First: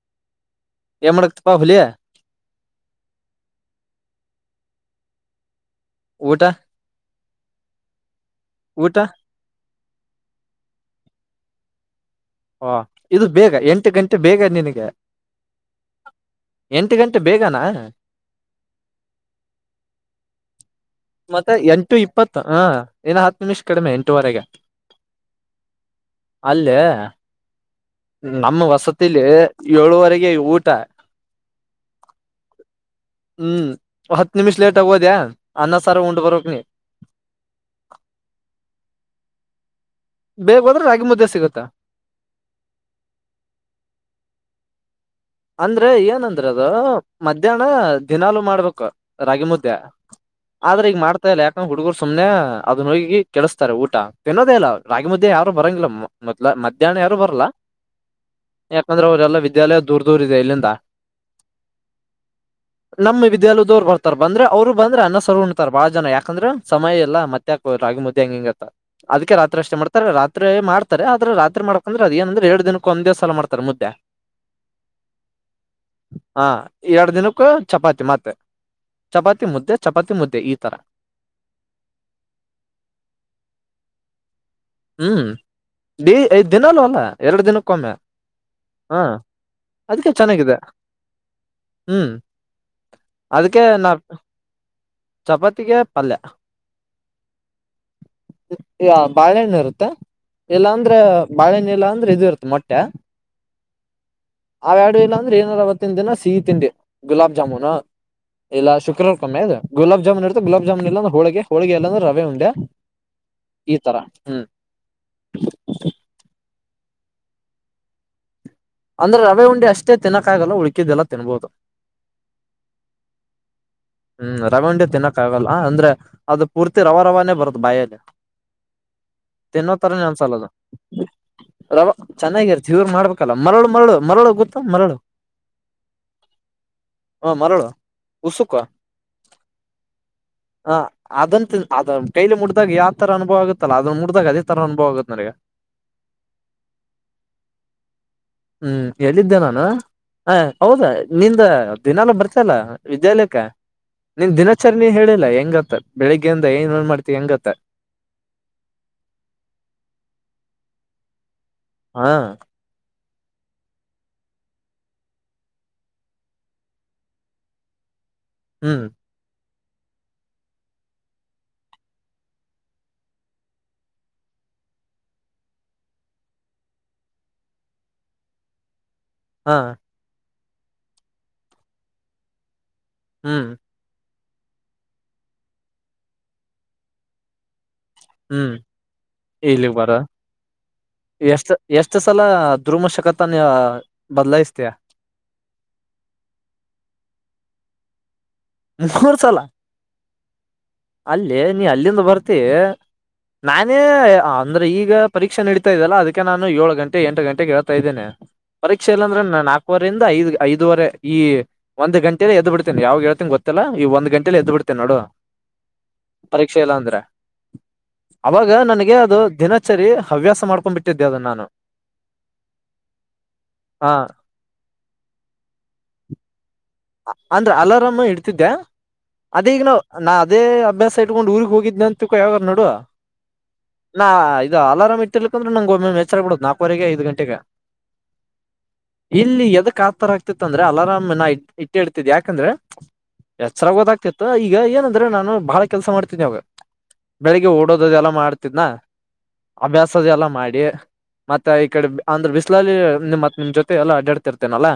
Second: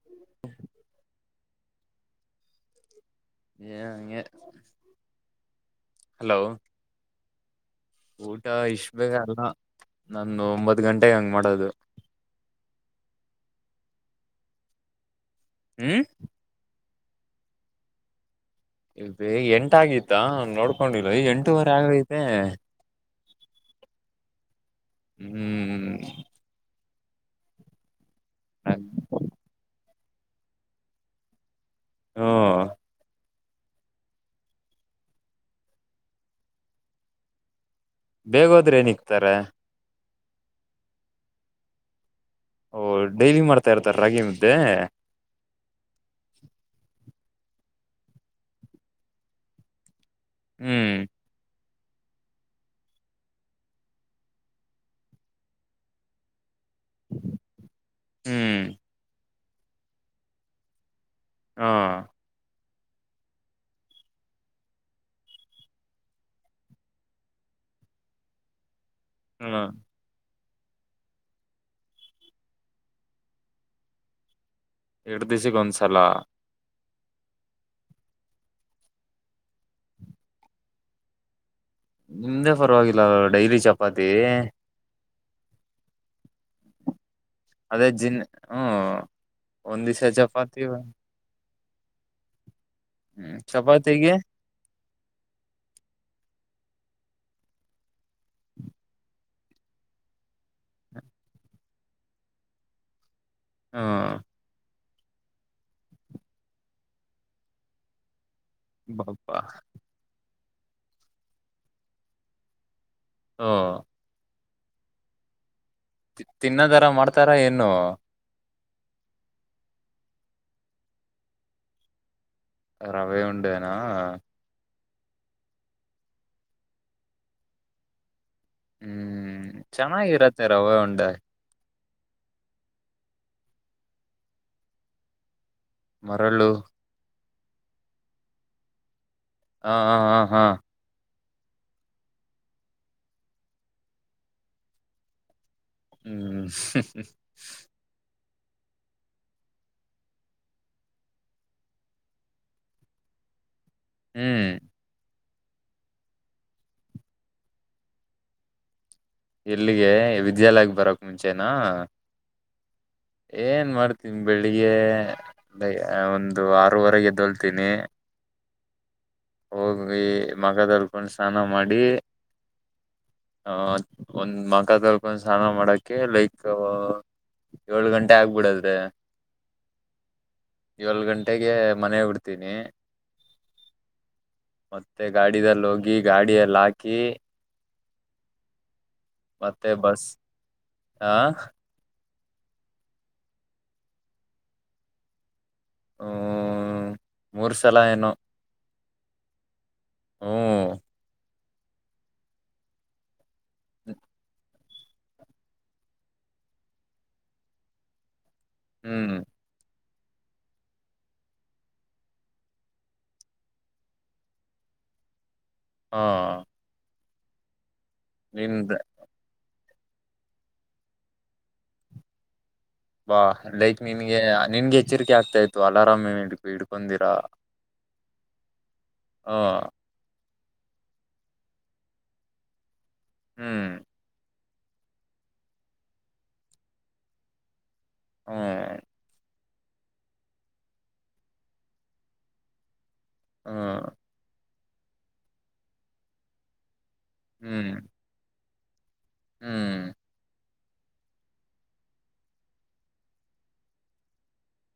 ಹ್ಮ ಏನ್ ಮಾಡಕ್ತಪ್ಪಾ ಹುಲಿಯ. ಏ ಅಂಗೆ....... ಹಲೋ. ಊಟ ಊಟ ಇಷ್ಟ ಊಟ ಬೇಗ ಅಲ್ಲ ನಾನ ಒಂಬತ್ ಗಂಟೆಗೆ ಹಂಗ್ ಮಾಡೋದು. ಹಾ ಇದು ಬೇಗ ಎಂಟು ಗಂಟೆ ಬೇಗ ನಿನಗೆ. ಹ್ಮ. ಎಂಟು ಗಂಟೆ ಬೇಗನಾ. ಇ ಬೇಗ ಎಂಟ ಆಗಿತ್ತಾ ನೋಡ್ಕೊಂಡಿಲ್ ಎಂಟೂವರೆ ಆಗೈತೆ. ಇನ ಹತ್ತು ನಿಮಿಷ ಕಡಿಮೆ ಎಂಟೂುವರೆಗೆ. ಹ್ಮ್... ಅಲ್ಲೇ ನಮ್ಮ ಹ್ಮ್ ವಸತಿಲಿ ಏಳುವರೆಗೆ ಊಟ. [unintelligible] ಹ್ಮ್ ಹತ್ತು ನಿಮಿಷ್ ಲೇಟ್ ಆಗೋದ ಅನ್ನ ಸಾರ ಉಂಡ್ ಬರಕ್ ನೀ. ಬೇಗೋದ್ರೆ ಏನಿಕ್ತಾರೆ. ಬೇಗ ಹೋದ್ರೆ ರಾಗಿ ಮುದ್ದೆ ಸಿಗುತ್ತೆ. ಓಹ ಡೈಲಿ ಮಾಡ್ತಾ ಇರ್ತಾರ ರಾಗಿ ಮುದ್ದೆ. ಅಂದ್ರೆ ಏನಂದ್ರ ಅದು ಮಧ್ಯಾಹ್ನ ದಿನಲುೂ ಮಾಡ್ಬೇಕು ರಾಗಿ ಮುದ್ದೆ. ಆದ್ರೆ ಹ್ಮ್ ಈಗ ಮಾಡ್ತ. ಮತ್ತ ಯಾಕಂಗ ಹುಡುಗುರು ಸುಮ್ಮನೆ ಅದನ್ನ ಹೋಗಿ ಕೆಡಿಸ್ತಾರೆ ಊಟ ತಿನ್ನದೇ ಇಲ್ಲ ರಾಗಿ ಮುದ್ದೆ ಯಾರು ಬರಂಗಿಲ್ಲ. ಮೊದಲ ಮಧ್ಯಾಹ್ನ ಯಾರು ಬರಲ್ಲಾ ಹ್ಮ್ ಯಾಕಂದ್ರ ಅವರದೆಲ್ಲಾ ವಿದ್ಯಾಲಯ ದೂರ್ ದೂರ್ ಇದೆ ಇಲ್ಲಿಂದ. ಹಾ ಹಾ.... ನಮ್ ವಿದ್ಯಾಲಯ್ದೋರ್ ಬರ್ತಾರ ಬಂದ್ರ ಅವರು ಬಂದ್ರೆ ಅನ್ನ ಸಾರು ಉಣ್ತಾರ ಬಾಳ ಜನ ಯಾಕಂದ್ರ ಸಮಯ ಇಲ್ಲ ಮತ್. ರಾಗಿ ಮುದ್ದೇ ಹಿಂಗ್ ಹಿಂಗತ್ತ ಅದಕೆ ಹ್ಮ ರಾತ್ರಿ ಅಷ್ಟೇ ಮಾಡ್. ರಾತ್ರೆ ಮಾಡತಾರೆ ಆದ್ರ ರಾತ್ರಿ ಮಾಡಕಂದ್ರೆ ಅದ ಏನಂದ್ರೆ ಎರಡ್ ದಿನಕ್ಕ ಒಂದೇ ಸಲ ಮಾಡತರ್ ಮುದ್ದೆ. ಎರಡ್ ದಿಸ್ ಕಾ ಒನ್ಸ್. ಹಾ! ಎರಡ್ ದಿನಕ್ಕೂ ಚಪಾತಿ ಮತ್ತೆ ಚಪಾತಿ ಮುದ್ದೆ ಚಪಾತಿ ಮುದ್ದೆ ಈ ತರ. ನಿಮ್ದೇ ಪರವಾಗಿಲ್ಲ ಡೈಲಿ ಚಪಾತಿ........ ಹ್ಮ್ ಡಿ ಐದ್ ದಿನಲೂ ಅಲ್ಲಾ. ಎರಡ್ ದಿನಕ್ ಅದೇ ಒಮ್ಮೆ ಜಿನ್ ಹ್ಮ್ ಹ್ಮ ಒಂದ್ ದಿವ್ಸ ಅದಕ್ಕೆ ಚೆನ್ನಾಗಿದೆ. ಚಪಾತಿ ಹ್ಮ್ ಹ್ಮ್ ಅದಕ್ಕೆ ನಾಪ್ ಚಪಾತಿಗೆ ಚಪಾತಿಗೆ ಪಲ್ಯ. ಈಯಾ ಬಾಳೆಹಣ್ಣು ಇರುತ್ತೆ ಇಲ್ಲ ಅಂದ್ರೆ ಬಾಳೆಹಣ್ಣು ಇಲ್ಲ ಅಂದ್ರೆ ಇದು ಇರುತ್ತೆ ಮೊಟ್ಟೆ. ಹಾ ಹಾ ಅವು ಎರಡು ಇಲ್ಲ ಅಂದ್ರೆ ಏನಾರ ಅವತ್ತಿನ ದಿನ ಸಿಹಿ ತಿಂಡಿ ಗುಲಾಬ್ ಜಾಮೂನು. ಇಲ್ಲ ಶುಕ್ರವಾರಕ್ ಬಪ್ಪ ಒಮ್ಮೆ ಅದು. ಗುಲಾಬ್ ಜಾಮೂನ್ ಇರುತ್ತತೇ ಗುಲಾಬ್ ಜಾಮೂನ್ ಇಲ್ಲಾಂದ್ರ ಹೋಳಿಗೆ ಹೋಳಗೆ ಇಲ್ಲಾಂದ್ರೆ ರವೆ ಉಂಡೆ ಹ್ಮ್ ಈ ತರ. ಹ್ಮ. ತಿನ್ನೋತರ ಮಾಡ್ತಾರ ಎನ್ನು. ಅಂದ್ರೆ ರವೆ ಉಂಡಿ ಅಷ್ಟೇ ತಿನ್ನಕ್ಕಾಗಲ್ಲ ಉಳಕಿದ್ದೆಲ್ಲ ತಿನ್ಬೋದು. ರವೆ ಉಂಡೇನಾ. ಹ್ಮ್ ರವೆ ಉಂಡೆ ತಿನ್ನಕ್ ಆಗಲ್ಲ ಅಂದ್ರೆ ಅದು ಪೂರ್ತಿ ರವಾ ರವಾನೆ ಬರುತ್ ಬಾಯಲ್ಲಿ. ಹ್ಮ್ ತಿನ್ನೋ ತರಾನೇ ಅನ್ಸಲ್ಲ ಚೆನ್ನಾಗಿರತ್ತೆ ಅದು. ರವೆ ಉಂಡೆ ರವಾ ಚೆನ್ನಾಗಿರ್ತಾ ಇವ್ರ ಮಾಡ್ಬೇಕಲ್ಲ ಮರಳ ಮರಳು ಮರಳು ಗೊತ್ತ ಮರಳು. ಮರಳು. ಹಾ ಮರಳು ಉಸುಕ. ಹ ಹ ಹಾ ಹ್ಹಾ. ಹ ಅದಂತ ಅದ ಕೈಲಿ ಮುಡಿದಾಗ ಯಾವ ತರ ಅನುಭವ ಆಗುತ್ತಲ್ಲ ಅದನ್ನ ಮುಟ್ದಾಗ ಅದ ತರ ಅನುಭವ ಆಗತ್ ನನಗ. ಹ್ಮ್ ಹ್ಮ ಎಲ್ಲಿದ್ದೆ ನಾನು. ಹಾ ಹೌದಾ ನಿಂದ ದಿನಾಲು ಬರ್ತಲ್ಲ ವಿದ್ಯಾಲೇಖ. ನಿನ್ ಹ್ಮ್ ದಿನಾಚರಣೆ ಹೇಳಿಲ್ಲಾ ಹೆಂಗತ್ತ ಬೆಳ್ಳಗಿಂದ ಏನ್ ಏನ್ ಮಾಡ್ತಿ ಹೆಂಗತ್ತ. ಎಲ್ಲಿಗೆ ವಿದ್ಯಾಲಯಕ್ಕೆ ಬರೋಕ್ ಮುಂಚೆನಾ. ಹಾ. ಏನ್ ಮಾಡ್ತನಿ ಬೆಳಿಗೆ. ಹೇಯ್ ಒಂದು ಆರೂವರೆಗೆ ಎದ್ದೋಲ್ತೀನಿ. ಹ್ಮ್. ಹೋಗಿ ಮಖ ತೊಳ್ಕೊಂಡು ಸ್ನಾನ ಮಾಡಿ. ಆ ಒಂದ್ ಮಕ ತೊಳ್ಕೊಂಡ್ ಸ್ನಾನ ಮಾಡಕೆ ಲೈಕಾ ಏಳ್ ಗಂಟೆ ಆಗ್ಬಿಡತ್ತೆ. ಹ್ಹಾ. ಏಳೋ ಗಂಟೆಗೆ ಮನೆ ಬಿಡ್ತೀನಿ. ಹ್ಮ್. ಮತ್ತೆ ಗಾಡಿದಲ್ ಹೋಗಿ ಗಾಡಿ ಅಲ್ ಹಾಕಿ ಹ್ಮ್ ಮತ್ತೆ ಇಲ್ಲಿಗ್ ಬಾರ ಬಸ್ ಆ ಎಷ್ಟ. ಎಷ್ಟು ಸಲ ದುರ್ಮಶಕತನ ಬದಲಾಯಿಸ್ತೀಯಾ. ಹಾ ಮೂರು ಸಲ ಏನೋ. ಹಾದ್ಮೂರ್ ಸಲ ಹ್ಮ್ ಅಲ್ಲ ಲೆ ನೀ ಅಲ್ಲಿಂದ ಬರ್ತಿವ್ ನಾನೇ ಹೇ ಅಂದ್ರ ಈಗಾ ಪರೀಕ್ಷ ನಡೆತಾ ಇದೇ ಅಲಾ ಅದಕ್ಕೆ ನಾನು ಏಳು ಗಂಟೆ ಎಂಟು ಗಂಟೆಗೆ ಹೇಳ್ತಾ ಇದ್ದೇನೆ. ಪರೀಕ್ಷೆ ಇಲ್ಲ ಹ್ಮ್ ಅಂದ್ರ ನಾಕು ಇುವಂದ ಐದು ಐದವರೆ ಈ ಒಂದು ಗಂಟೆೇ ಎದ್ ಬಿಡ್ತೇ ಯಾವಾಗ ಹೇಳ್ತೀ ಗೊತ್ತ. ಇಲ್ಲ ಈ ಒಂದ ಗಂಟೆಲಿ ಎದ್ ಬಿಡ್ತೇನೆ ನೋಡು. ಹಾ ಶಕ್ಷ ಇಲ್ಲ ಅಂದ್ರೆ ನಿನ್ ಅವಾಗ ನನಗೆ ಅದು ದಿನ ಸರಿ ಹವ್ಯಾಸ ಮಾಡ್ಕೊಂಡ್ ಬಿಟ್ಟಿದ್ದೆ ಅದನ್ನ ನಾನು. ಬಾ ಲೈಕ್ ಹ ನಿನ್ಗೆ ನಿನ್ಗೆ ಎಚ್ಚರಿಕೆ ಆಗ್ತಾ ಇತ್ತು ಅಲಾರಾಮ್ ಹಿಡ್ಕೊಂಡಿರ. ಅಂದ್ರೆ ಅಲಾರಾಮ ಇಡ್ತಿದ್ದೆ ಹ ಅದೀಗ ನಾ ನಾ ಅದೇ ಅಭ್ಯಾಸ ಇಟ್ಕೊಂಡು ಊರಿಗೆಗ್ ಹೋಗಿದ್ೆ ಅಂತಕ ಯಾವಾರ ನೋಡುುವ. ಹ್ಮ್ ನಾ ಇದು ಅಲಾರಾಮ್ ಇತಿರ್ಕಂದ್ರ ನಂಗಗೆ ಒ ಎಚ್ಚರ ಬಿಡುದು ನಾಲ್ಕವರೆಗೆ ಐದು ಗಂಟೆಗೆ. ಹಾ ಇಲ್ಲಿ ಎದಕ್ ಆಥರ ಆಗ್ತಿತ್ತ ಅಂದ್ರೆ ಅಲಾರಾಮ ನ ಇಟ್ಟಿ ಇಡ್ತಿದ್ ಯಾಕಂದ್ರೆ ಎಚ್ಚರಾಗ ಹ್ಮ್ ಗೊದಾಗ್ತಿತ್ತು ಈಗ ಏನಂದ್ರೆ ನಾನು ಬಾಳ ಕೆಲ್ಸ ಮಾಡ್ತೀನಿ ಅವಾಗ. ಬೆಳಿಗ್ಗೆ ಹ್ಮ್ ಓಡೋದದೆ ಎಲ್ಲ ಮಾಡ್ತಿದ್ನ ಹ್ಮ್ ಅಭ್ಯಾಸದೆ ಎಲ್ಲ ಮಾಡಿ. ಮತ್ತೆ ಈ ಕಡೆ ಅಂದ್ರೆ ಬಿಸಿ್ಲಲ್ಲಿ ಮತ್ ನಿಮ್ ಜೊತೆ ಎಲ್ಲಾ ಅಡಾಡ್ತಿ ಇರ್ತೇನಲ್ಲಾ.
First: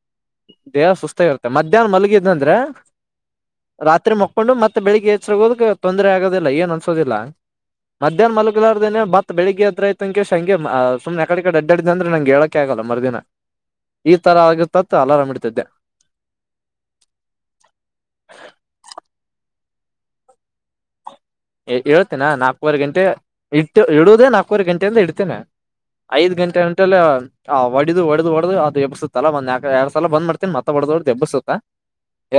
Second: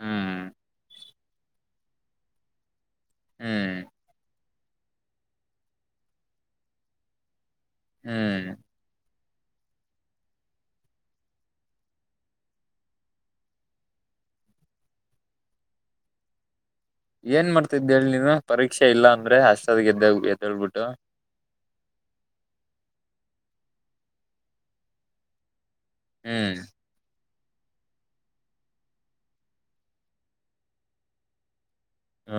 ಹ್ಮ್ ದೇಹ ಸುಸ್ತಾಗಿರುತ್ತೆ ಮಧ್ಯಾಹ್ನ ಮಲಗಿದಂದ್ರೆ ಹ್ಮ್ ರಾತ್ರಿ ಮಕ್ ೊಂಡು ಮತ್ತೆ ಬೆಳಿಗ್ಗೆ ಎಚ್ಚ ಹೋದ ತೊಂದರೆ ಆಗೋದಿಲ್ಲ ಏನ್ ಅನ್ಸೋದಿಲ್ಲ ಮಧ್ಯಾಹ್ನ ಹ್ಮ್ ಮಲಗ ಮರ್ದಿನ ಮತ್ ಬೆಳಗ್ ಹತ್ರಯಐತ ಅಂೇಶ್ ಹಂಗೆ ಸು್ನೆ ಕಡೆ ಅಡ್ಡ ಅ್ರೆ ನಂಗೆ ಹೇಳಕೆ ಆಗಲ್ಲ ಮರ್ದಿನ. ಈ ತರ ಆಗಿರ್ತತ್ ಅಲರಾಮ್ ಇಡ್ತಿದ್ದೆ. ಏನ್ ಮಾಡ್ತಿದ್ದೇಳಿ ನೀನು ಪರೀಕ್ಷೆ ಇಲ್ಲ ಅಂದ್ರೆ ದ ಗೆದ್ದ ಎದ ಹೇಳ್ಬಿಟ್ಟು. ಹೇಳ್ತೇನಾ ನಾಲ್ಕವರೆ ಗಂಟೆ ಇತ ಇಡುದೇ ನಾಲ್ಕೂವರೆ ಗಂಟೆಯಿಂದ ಇಡ್ತೇನೆ. ಐದ್ ಗಂಟೆ ಹ್ಮ್ ಗಂಟಲ್ಲ ಆ ಹೊಡಿದು ಹೊಡ್ದುಡದು ಅದು ಎಬ್ಬಸುತ್ತಲ್ಲ ಬಂದ ಯಕ ಎರಡ್ ಸಲ ಬಂದ್ ಮಾಡತನಿ ಮತ್ತ ಹೊಡ್ ಹೊಡ್ದು ಎಬ್ಬಸುತ್ತಾ.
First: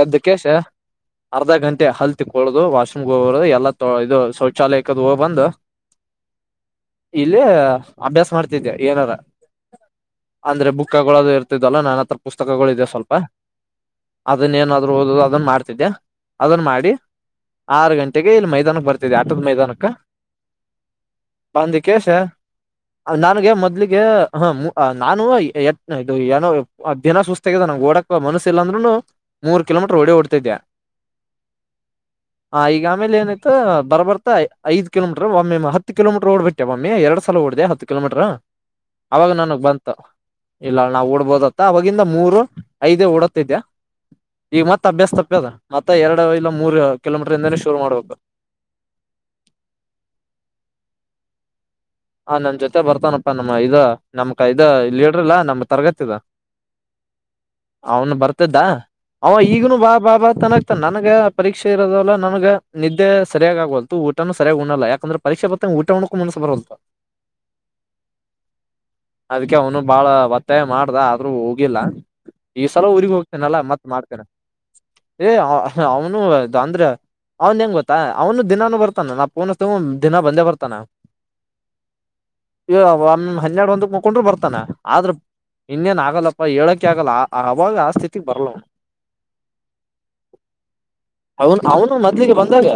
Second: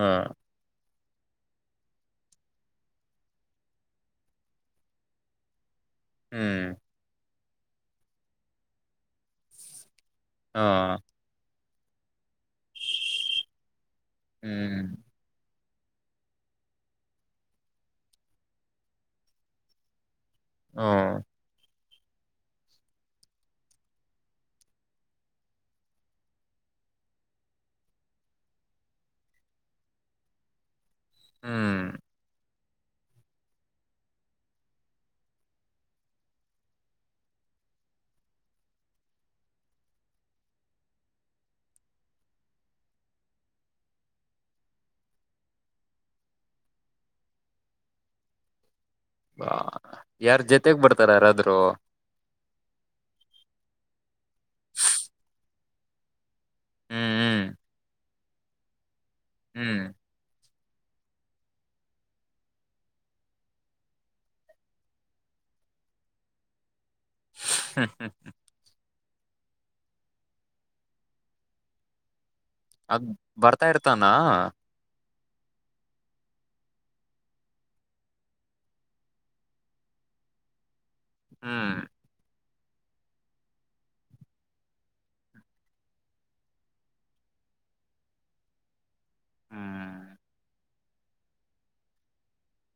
ಎದ್ದಕ್ಕೆ ಅರ್ಧ ಗಂಟೆ ಹಲ್ ತಿಕ್ಕೊಳದು ವಾಶ್ರೂಮ್ಗೆ ಹೋಗದು ಎಲ್ಲ ಇದು ಶೌಚಾಲಯಕ್ಕೆದು ಹೋಗ ಬಂದು. ಹ್ಮ್ ಇಲ್ಲಿ ಅಭ್ಯಾಸ ಮಾಡ್ತಿದ ಏನಾರ ಅಂದ್ರೆ ಬುಕ್ ಹ್ಮ್ ತಗಳೋದು ಇರ್. ಲ್ಲ ನನ್ನ ಹತ್ರ ಪುಸ್ತಕಗಳು ಇದೆ ಸ್ವಲ್ಪ ಅದನ್ನ ಏನಾದ್ರರು ಓದ ಅದನ್ ಮಾಡ್. ಅದನ್ನ ಮಾಡಿ ಆರು ಗಂಟೆಗೆ ಇ ಮೈ ಮೈದಾನಕ್ ಬರ್ತದೆ ಆತದ ಮೈದಾನಕ್ಕೆ. ಹಾ ಬಂದಿಕೇಶ. ನನಗೆ ಮೊದ್ಲಿಗೆ ಹ ನಾನು ಇದು ಏನೋ ಅಧ್ಯಾನ ಸುಸ್ತಾಗಗಿದೆ ನಂಗೆ ಓಡಕ್ ಮನಸ್ಸ ಇಲ್ಲಾಂದ್ರುನು ಮೂರು ಕಿಲೋಮೀಟರ್ ಓಡಿ ಓಡ್ತಿದ್ದ. ಹ್ಮ ಹಾ ಈಗ ಆಮೇಲೆ ಏನತ್ತು. ಬರ್ ಬರ್ತ ಐದ ಕಿೋಮಟ್ರ ಒಮ್ಮಿ ಹತ್ತು ಕಿಲೋಮೀಟರ್ ಓಡ್ಬ ಬಿಟ್ಟೆ ಒೊಮ್ಮಿ ಎರಡ್ ಸಲ ಓಡ್ದ ಹತ್ತು ಕಿಲೋಮೀಟ್ರ. ಅವಾಗ ನನಗ್ ಬಂತು. ಇಲ್ಲ ಅಲ್ ನಾವ್ ಓಡ್ಬೋದತ್ತ ಅವವಾಗಿಂದ ಮೂರು ಐದೇ ಓಡತಿದ. ಈಗ ಮತ್ತತ್ ಅಭ್ಯಾಸ ತಪ್ಪದ ಮತ್ತ ಎರಡು ಇಲ್ಲ ಮೂರು ಕಿಲೋಮೀಟರ್ ಇಂದಾನೇ ಶುರು ಮಾಡ್ಬೇಕು. ಬಾ ಯಾರ್ ಜೊತೆಗ್ ಬರ್ತಾರಾರಾದ್ರರು. ಆ ನನ್ ಜೊತೆ ಬರ್ತಾನಪ್ಪಾ ನಮ್ಮ್ ಇದ ನಮ್ಕ್ ಇದ ಲೀಡ್ರ ಇಲ್ಲಾ ನಮ್ ತರಗತಿದ. ಹ್ಮ್ ಅವನು ಬರ್ತಿದ್ದ ಅವ ಈಗನು ಹ್ಮ್ ಹ್ಮ್ ಬಾ ಹ್ಮ್ ಬಾಬಾ ತನ್ನಾಗತಾನ ನನ್ಗ ಪರಕ್ಷೆ ಇರೋದಲ್ಲ ನಮಗ ನಿದ್ದೆ ಸರಿಯಾಗಿ ಆಗಲ್ತ ಊನುೂ ಸರಿಯಾಗಿ ಉಣಲ್ಲ ಯಾಕಂದ್ರೆ ಪರೀಕ್ಷೆ ಬ ಊಟ್ಕ ಮಾಡೋಕು ಮನ್ಸ ಬರವಲ್ತು. ಹ ಹ ಅದ್ಕ್ಕೆ ಅವನು ಬಾಳ ಒತ್ತಾಯ ಮಾಡ್ದ ಆದ್ರೂ ಹೋಗಿಲ್ಲ. ಈ ಸಲ ಅದ್ ಊರಿಗ್ ಹೋಗ್ತನಲ್ಲ ಬರ್ತಾ ಮತ್ ಇರ್ತಾನ ಮಾಡ್ತೇನ ಏ ಅವನು ಅಂದ್ರೆ ಅವನದ ಹೆಂಗ್ ಗೊತ್ತಾ ಅವನು ದಿನಾನು ಬರ್ತಾನ ನಾ ಪೂನ ಹಚ್ಚಿದಾಗೂಂದ ದಿನ ಬಂದೇ ಬರ್ತಾನ ಹ್ಮ್ ಇ ಒನ್ನ್ ಹನ್ನೆಡ ಒಂದೂಕ ಮುಕೊಂಡ್ರು ಬರ್ತಾನ ಆದ್ರ ಇನ್ನೇನ್ ಆಗಲ್ಲಪ್ಪ ಹೇಳಕೆ ಆಗಲ್ಲ ಆ ಅವಾಗ ಆ ಸ್ಥಿತಿಗ ಬರ್ಲ್ಲವ ಹ್ಮ್ ಅವನ್ ಅವನು ಮೊದ್ಲಿಗೆ ಬಂದಾಗ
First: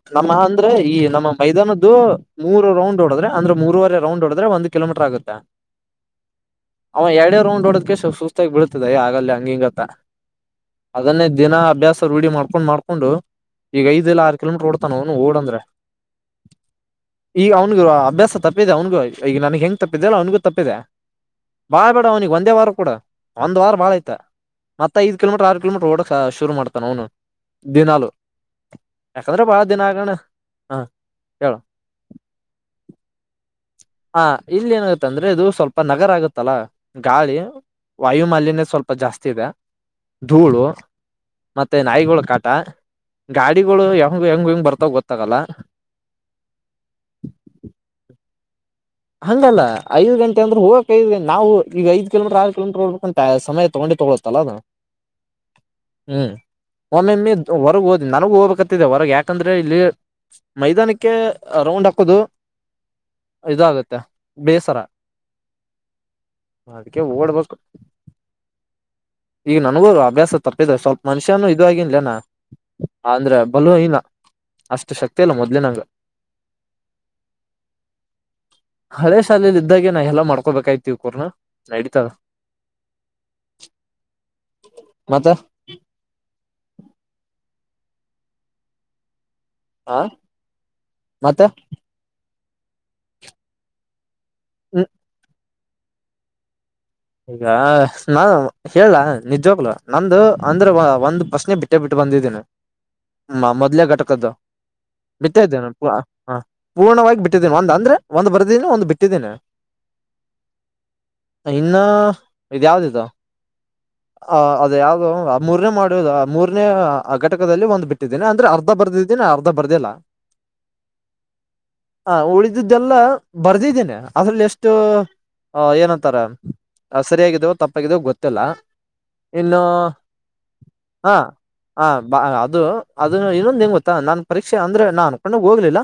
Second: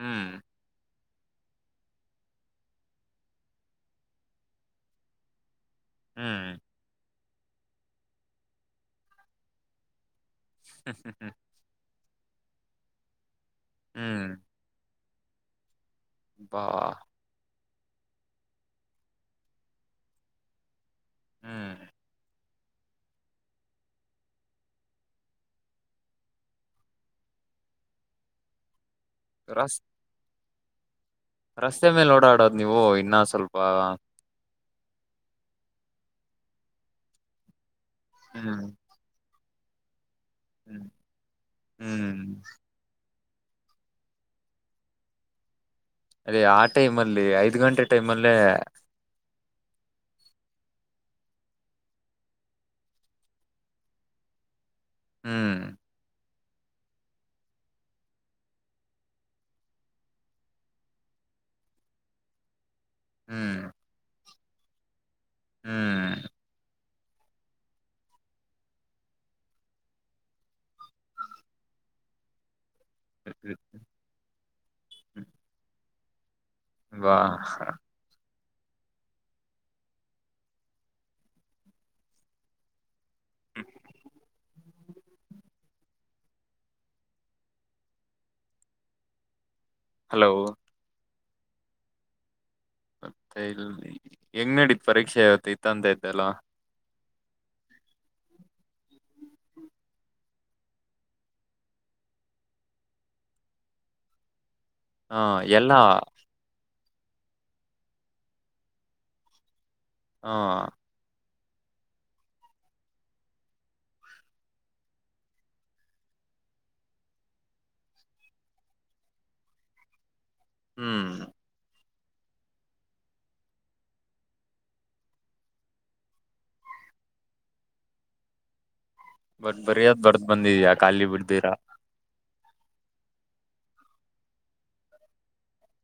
ಹ್ಮ್ ನಮ್ಮ ಅಂದ್ರೆ ಈ ನಮ್ಮ ಮೈದಾನದ್ದು ಮೂರು ರೌಂಡ್ ಹೊಡದ್ರೆ ಅಂದ್ರೆ ಮೂರುವರೆ ರೌಂಡ್ ಹೊಡುದ್ರೆ ಒಂದು ಕಿಲೋಮೀಟರ್ ಆಗುತ್ತೆ ಹ್ಮ್ ಹ್ಮ್ ಅವ ಎರಡೇ ರೌಂಡ್ ಹೊಡೆದಕೆಸಿ ಸುಸ್ತಾಗಿ ಬೀಳ್ತಿದ ಏ ಆಗಲ್ಲ ಲೇ ಹಂಗ ಹಿಂಗತ್ತ ಹ್ಮ್ ಅದನ್ನೇ ದಿನಾ ಅಭ್ಯಾಸ ರೊಡಿ ಮಾಡ್ಕೊಂಡು ಮಾಡ್ಕೊಂಡು ಈಗ ಐದಲ್ಲ ಹ್ಮ್ ಆರ್ ಕಿಲೋಮೀಟರ್ ಓಡ ತ್ತಾನು ಹೊಡಂದ್ರೆ ಬಾ ಈಗ ಅವ್ನ್ಗೂ ಅಭ್ಯಾಸ ತಪ್ಪಿದೆ ಅವನ್ಗೂ ಈಗ ನನ್ಗ ಹೆಂಗ್ ತಪ್ಪಿದ್ದ ಅಲ್ಲ ಅವನ್ಗೂ ತಪ್ಪಿದೆ ಹ್ಮ್ ಬಾಳ್ ಬೇಡ ಅವನಿಗ ಒಂದೇ ವಾರ ಕೂಡ ಒಂದ್ ವಾರ ಭಾಳಯ್ತ ಮತ್ತ ಐದ ಕಿಲೋಮೀಟರ್ ಆರ ಕಿಲೋಮೀಟ್ರ ಓಡದ ಶುರು ಮಾಡ್ತಾನ ಅವ್ನು ದಿನಾಲು ಯಾಕಂದ್ರ ಬಾಳ ರಸ್ ದಿನ ಆಗಣ ರಸ್ತೆ ಮೇಲ ಓಡಾಡದ ನೀವು ಇನ್ನ ಸ್ವಲ್ಪ ಹಾ ಇಲ್ಲಿ ಏನಾಗುತ್ತ ಅಂದ್ರೆ ಇದು ಸ್ವಲ್ಪ ನಗರ ಆಗತ್ತಲ್ಲ ಗಾಳಿ ಹ್ಮ್ ವಾಯುಮಾಲಿನ್ಯ ಸ್ವಲ್ಪ ಸ್ವಲ್ಪ ಜಾಸ್ತಿ ಇದೆ ಧೂಳು ಹ್ಮ್ ಮತ್ತೆ ನಾಯಿಗಳು ಹ್ಮ್ ಕಾಟ ಗಾಡಿಗಳು ಹೆಂಗ ಹೆಂಗ್ ಹಿಂಗ್ ಬರ್ತಾವ ಗೊತ್ತಾಗಲ್ಲ ಏ ಆ ಟೈಮ್ ಅಲ್ಲಿ ಐದ್ ಗಂಟೆ ಟೈಮ್ ಅಲ್ಲೇ ಹಂಗಲ್ಲ ಐದ ಗಂಟೆ ಅಂದ್ರೆ ಹೋಗಕ್ ಐದ ನಾವು ಈಗ ಐದ ಕಿಲೋಮೀಟರ್ ಆರ ಕಿಲೋಮೀಟದರ ಹೂಡಬೇಕಂತ ಸಮಯ ತಗೊಂಡೆ ತೊಗೋಳುತಲ್ಲ ಅದ್ ಹ್ಮ್ ಹ್ಮ್ ಒಮೆಮ್ಮಿ ಹೊರಗ ಹೋದಿ ನನಗು ಹೋಗ್ಬೇಕತಿದೆ ಹೊರಗ ಯಾಕಂದ್ರೆ ಇಲ್ಲಿ ಮೈದಾನಕ್ಕೆ ರೌಂಡ್ ಹಾಕೋದು ಹ್ಮ್ ಇದಾಗುತ್ತೆ ಬೇಸರ ಹ್ಮ್ ಅದ್ಕೆ ಓಡ್ಬೇಕ ಈಗ ನನಗೂ ಅಭ್ಯಾಸ ತಪ್ಪಿದ ಸ್ವಲ್ಪ ಮನುಷ್ಯನು ಇದಾಗಿನ್ಲೆನಾ ಅಂದ್ರ ಬಲು ಇನ ಅಷ್ಟು ಶಕ್ತಿಲ್ಲ ಮೊದ್ಲಿ ನಂಗ ಬಾ ಹ್ ಹಳೆ ಶಾಲೆಲ್ ಇದ್ದಾಗ ನಾ ಎಲ್ಲ ಮಾಡ್ಕೊಬೇಕಾಯ್ತಿವ ಕೂರ್ನ ನಾ ನಡೀತದ ಹ್ಮ ಮತ್ತ್ ಹಾ ಹಲೋ ಮತ್ತೆ ಮತ್ತೆ ಇಲ್ ಹೆಂಗ್ ನಡಿತ್ ಹ್ಮ್ ಪರೀಕ್ಷೆ ಇವತ್ತ ಇತ್ತಂತಿದ್ದಲ್ಲ ಈಗ ನಾ ಹೇಳಲಾ ನಿಜವಾಗ್ಲು ನಂದು ಅಂದ್ರ ಒಂದ್ ಪ್ರಶ್ನೆ ಬಿಟ್ಟೇ ಬಿಟ್ಟ ಬಂದಿದ್ದೀನ ಹ ಮ ಮೊದ್ಲೆ ಘಟಕದ್ದು ಹ ಬಿತ್ತ್ದೇನೆ ಎಲ್ಲಾ ಪೂ ಹ ಪೂರ್ಣವಾಗಿ ಬಿಟ್ಟಿದ್ದೀನಿ ಒಂದ ಅಂದ್ರೆ ಒಂದ ಬರ್ದೀದಿನಿ ಒಂದ ಬಿಟ್ಟಿದ್ದೀನಿ ಹಾ ಇನ್ನ್ ಇದ ಯಾವ್ದಿದು [inaudible] ಆ ಅದ ಯಾವದು ಆ ಮೂರನೇ ಮಾಡೋದು ಮೂರನೇ ಘಟಕದಲ್ಲಿ ಒಂದ್ ಬಿಟ್ಟಿದ್ದೇನೆ ಅಂದ್ರ ಅರ್ಧ ಬರ್ದಿದ್ದನಿ ದಿನ ಅರ್ಧ ಬರ್ದಿಲ್ಲ್ ಹ್ಮ್ ಹ ಉಳಿದ್ದೆಲ್ಲ ಬರ್ದಿದ್ದೇನೆ ಅದ್ರಲ್ಲಿ ಎಷ್ಟು ಹ ಏನಂತಾರ. ಸರಿಯಾಗಿದ್ದವು ತಪ್ಪಾಗಿದ್ದವು ಗೊತ್ತಿಲ್ಲ. ಬಟ್ ಇನ್ನು ಬರಿಯದ್ ಬರ್ದ್ ಬಂದಿದ್ಯಾ ಖಾಲಿ ಹಾ ಬಿಡದಿರಾ. ಹ ಬಾ ಅದು ಅದು ಇನ್ನೊಂದ ಹೆಂಗ ಗೊತ್ತಾ ನಾನ್ ಪರೀಕ್ಷೆ ಅಂದ್ರೆ ನಾನ್ ಅನ್ಕೊಂಡ್ ಹೋಗ್ಲಿಲ್ಲ.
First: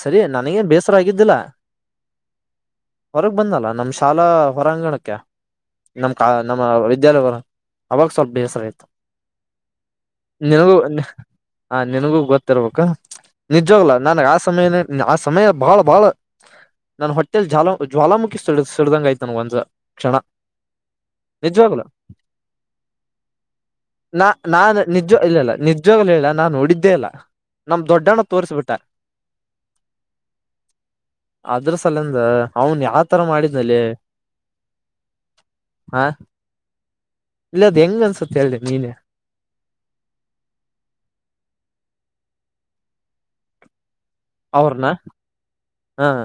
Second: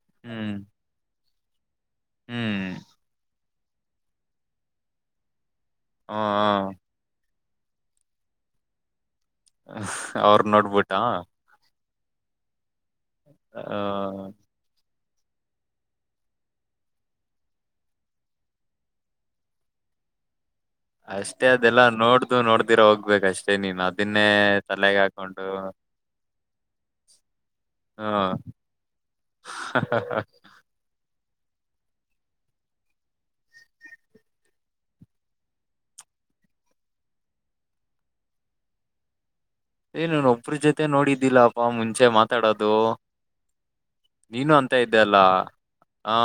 ಸರಿ ಹ್ಮ್ ನನಗೇನ ಬೇಸರ ಆಗಿದ್ದಿಲ್ಲ ಹ್ಮ್ ಹೊರಗೆ ಬಂದಲ್ಲ ನಮ್ಮ್ ಶಾಲಾ ಹೊರಾಂಗಣಕ್ಕೆ ನಮ ಹ ಕ ನಮ್ಮ ವಿದ್ಯಾಲಯ ಅವಾಗ ಸ್ವಲ್ಪ ಬೇಸರ ಆಯ್ತ್ ಅವ್ರ ನಿನಗೂ ನೋಡ್ಬಿಟ್ಟ ಹ ನಿನಗೂ ಗೊತ್ತಿರ್ಬೇಕ ನಿಜವಾಗ್ಲೂ ನನ್ಗೆ ಆ ಸಮಯನೇ ಆ ಸಮಯ ಬಾಳ ಬಾಳ ನನ ಹೊಟ್ಟೆಲ್ ಜಾಲ ಜ್ವಾಲಾಮ ಮುಖಿ ಸಿಡ್ದಂಗ ಆಯ್ತ ನನ್ಗ ಒಂದ ಕ್ಷಣ. ಅಷ್ಟೇ ಅದೆಲ್ಲ ನಿಜವಾಗ್ಲು ನೋಡ್ದು ನೋಡ್ದಿರ ಹೋಗ್ಬೇಕ ಅಷ್ಟೇ ನೀನ್ ಅದನ್ನೇ ನಾನ್ ತಲೆಗೆ ನಿಜ ಇಲ್ಲ ಹಾಕೊಂಡು. ಇಲ್ಲ ನಿಜವಾಗ್ಲೂ ಹೇಳಲಾ ನಾ ನೋಡಿದ್ದೇ ಇಲ್ಲ ನಮ್ ದೊಡ್ಡಣ್ಣ ತೋರಿಸ ಬಿಟ್ಟಾ. ಹ ಹ. ಅದ್ರ ಸಲಂದ ಅವನ್ ಯಾವ ತರ ಮಾಡಿದ್ನಲ್ಲಿ. ಹಾ ಇಲ್ಲದ ಹೆಂಗ ಅನ್ಸುತ್ತ ಹೇಳಿ ನೀನೇ. ಏ ನಾನ ಒಬ್ಬ್ರ ಜೊತೆ ನೋಡಿದ್ದಿಲ್ಲಪ್ಪಾ ಮುಂಚೆ ಮಾತಾಡೋದು. ನೀನು ಅಂತ ಅವ್ರನ ಇದ್ದಲ್ಲ ಹಾ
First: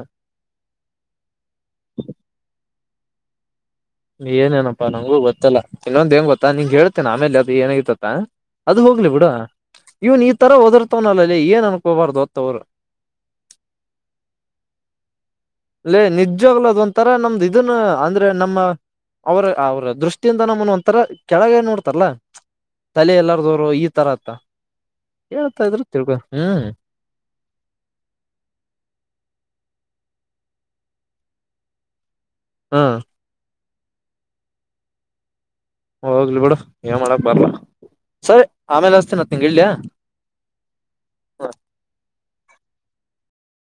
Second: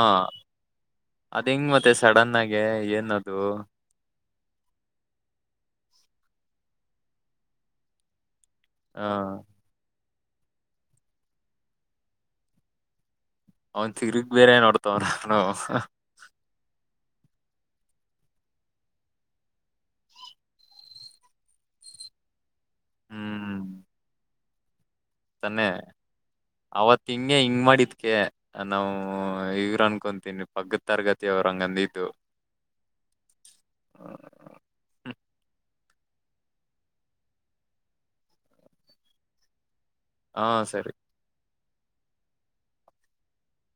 ಅದ್ ಹೆಂಗ ಮತ್ತೆ ಸಡನ್ ಆಗೆ ಏನದು. ಏನೇನಪ್ಪಾ ನಂಗೂ ಗೊತ್ತಲ್ಲಾ ಇನ್ನೊಂದ್ ಏನ್ ಗೊತ್ತಾ ನಿಂಗ ಹೇಳ್ತೇನ ಆಮೇಲ ಅದು ಏನಾಗಿತ್ತತ. ಅದು ಹ ಹೋಗ್ಲಿ ಬಿಡ ಇವನ್ ಈ ತರ ಒದರ್ತವನಲ್ಲಲ್ಲಿ ಏನ್ ಅನ್ಕೋಬಾರ್ದು ಹೊತ್ತವ್ರು. ಅವನ್ ತೀರಗ ಬೇರೆ ನೋಡ್ತವರ ಅಲ್ಲೋ. ಅದೇ ನಿಜವಾಗ್ಲದ ಒಂತರ ನಮ್ದ್ ಇದನ್ನ ಅಂದ್ರೆ ನಮ್ಮ ಅವ್ರ ಅವ್ರ ದೃಷ್ಟಿಯಿಂದ ನಮ್ಮನ್ ಒಂಥರ ಕೆಳಗ ನೋಡ್ತಾರಲ್ಲಾ. ತಲೆ ಹ್ಮ್ ಎಲ್ಲಾರ್ದವರು ಈ ತರ ಅತ್ತ ಹೇಳ್ತಾ ತಾನೆ ಇದ್ರು ತಿಳ್ಕೊ ಹ್ಮ್ ಅವತ್ತ್ ಹಿಂಗೆ ಹಿಂಗ್ ಮಾಡಿದ್ಕ ನಾವು ಇವ್ರ ಅನ್ಕೊಂತೀನಿ ಪಕ್ಕದ ತರಗತಿ ಅವ್ರು ಹಂಗಂದತ್ತು. ಹ. [inaudible] ಹೋಗ್ಲಿ ಬಿಡು ಏನ್ ಮಾಡಕ್ ಬರ್ಲಾ ಸರಿ ಆಮೇಲೆ ಹಸ್ತನಂತ ನಿಂಗ ಇಡ್ಲಾ. ಹಾ ಸರಿ.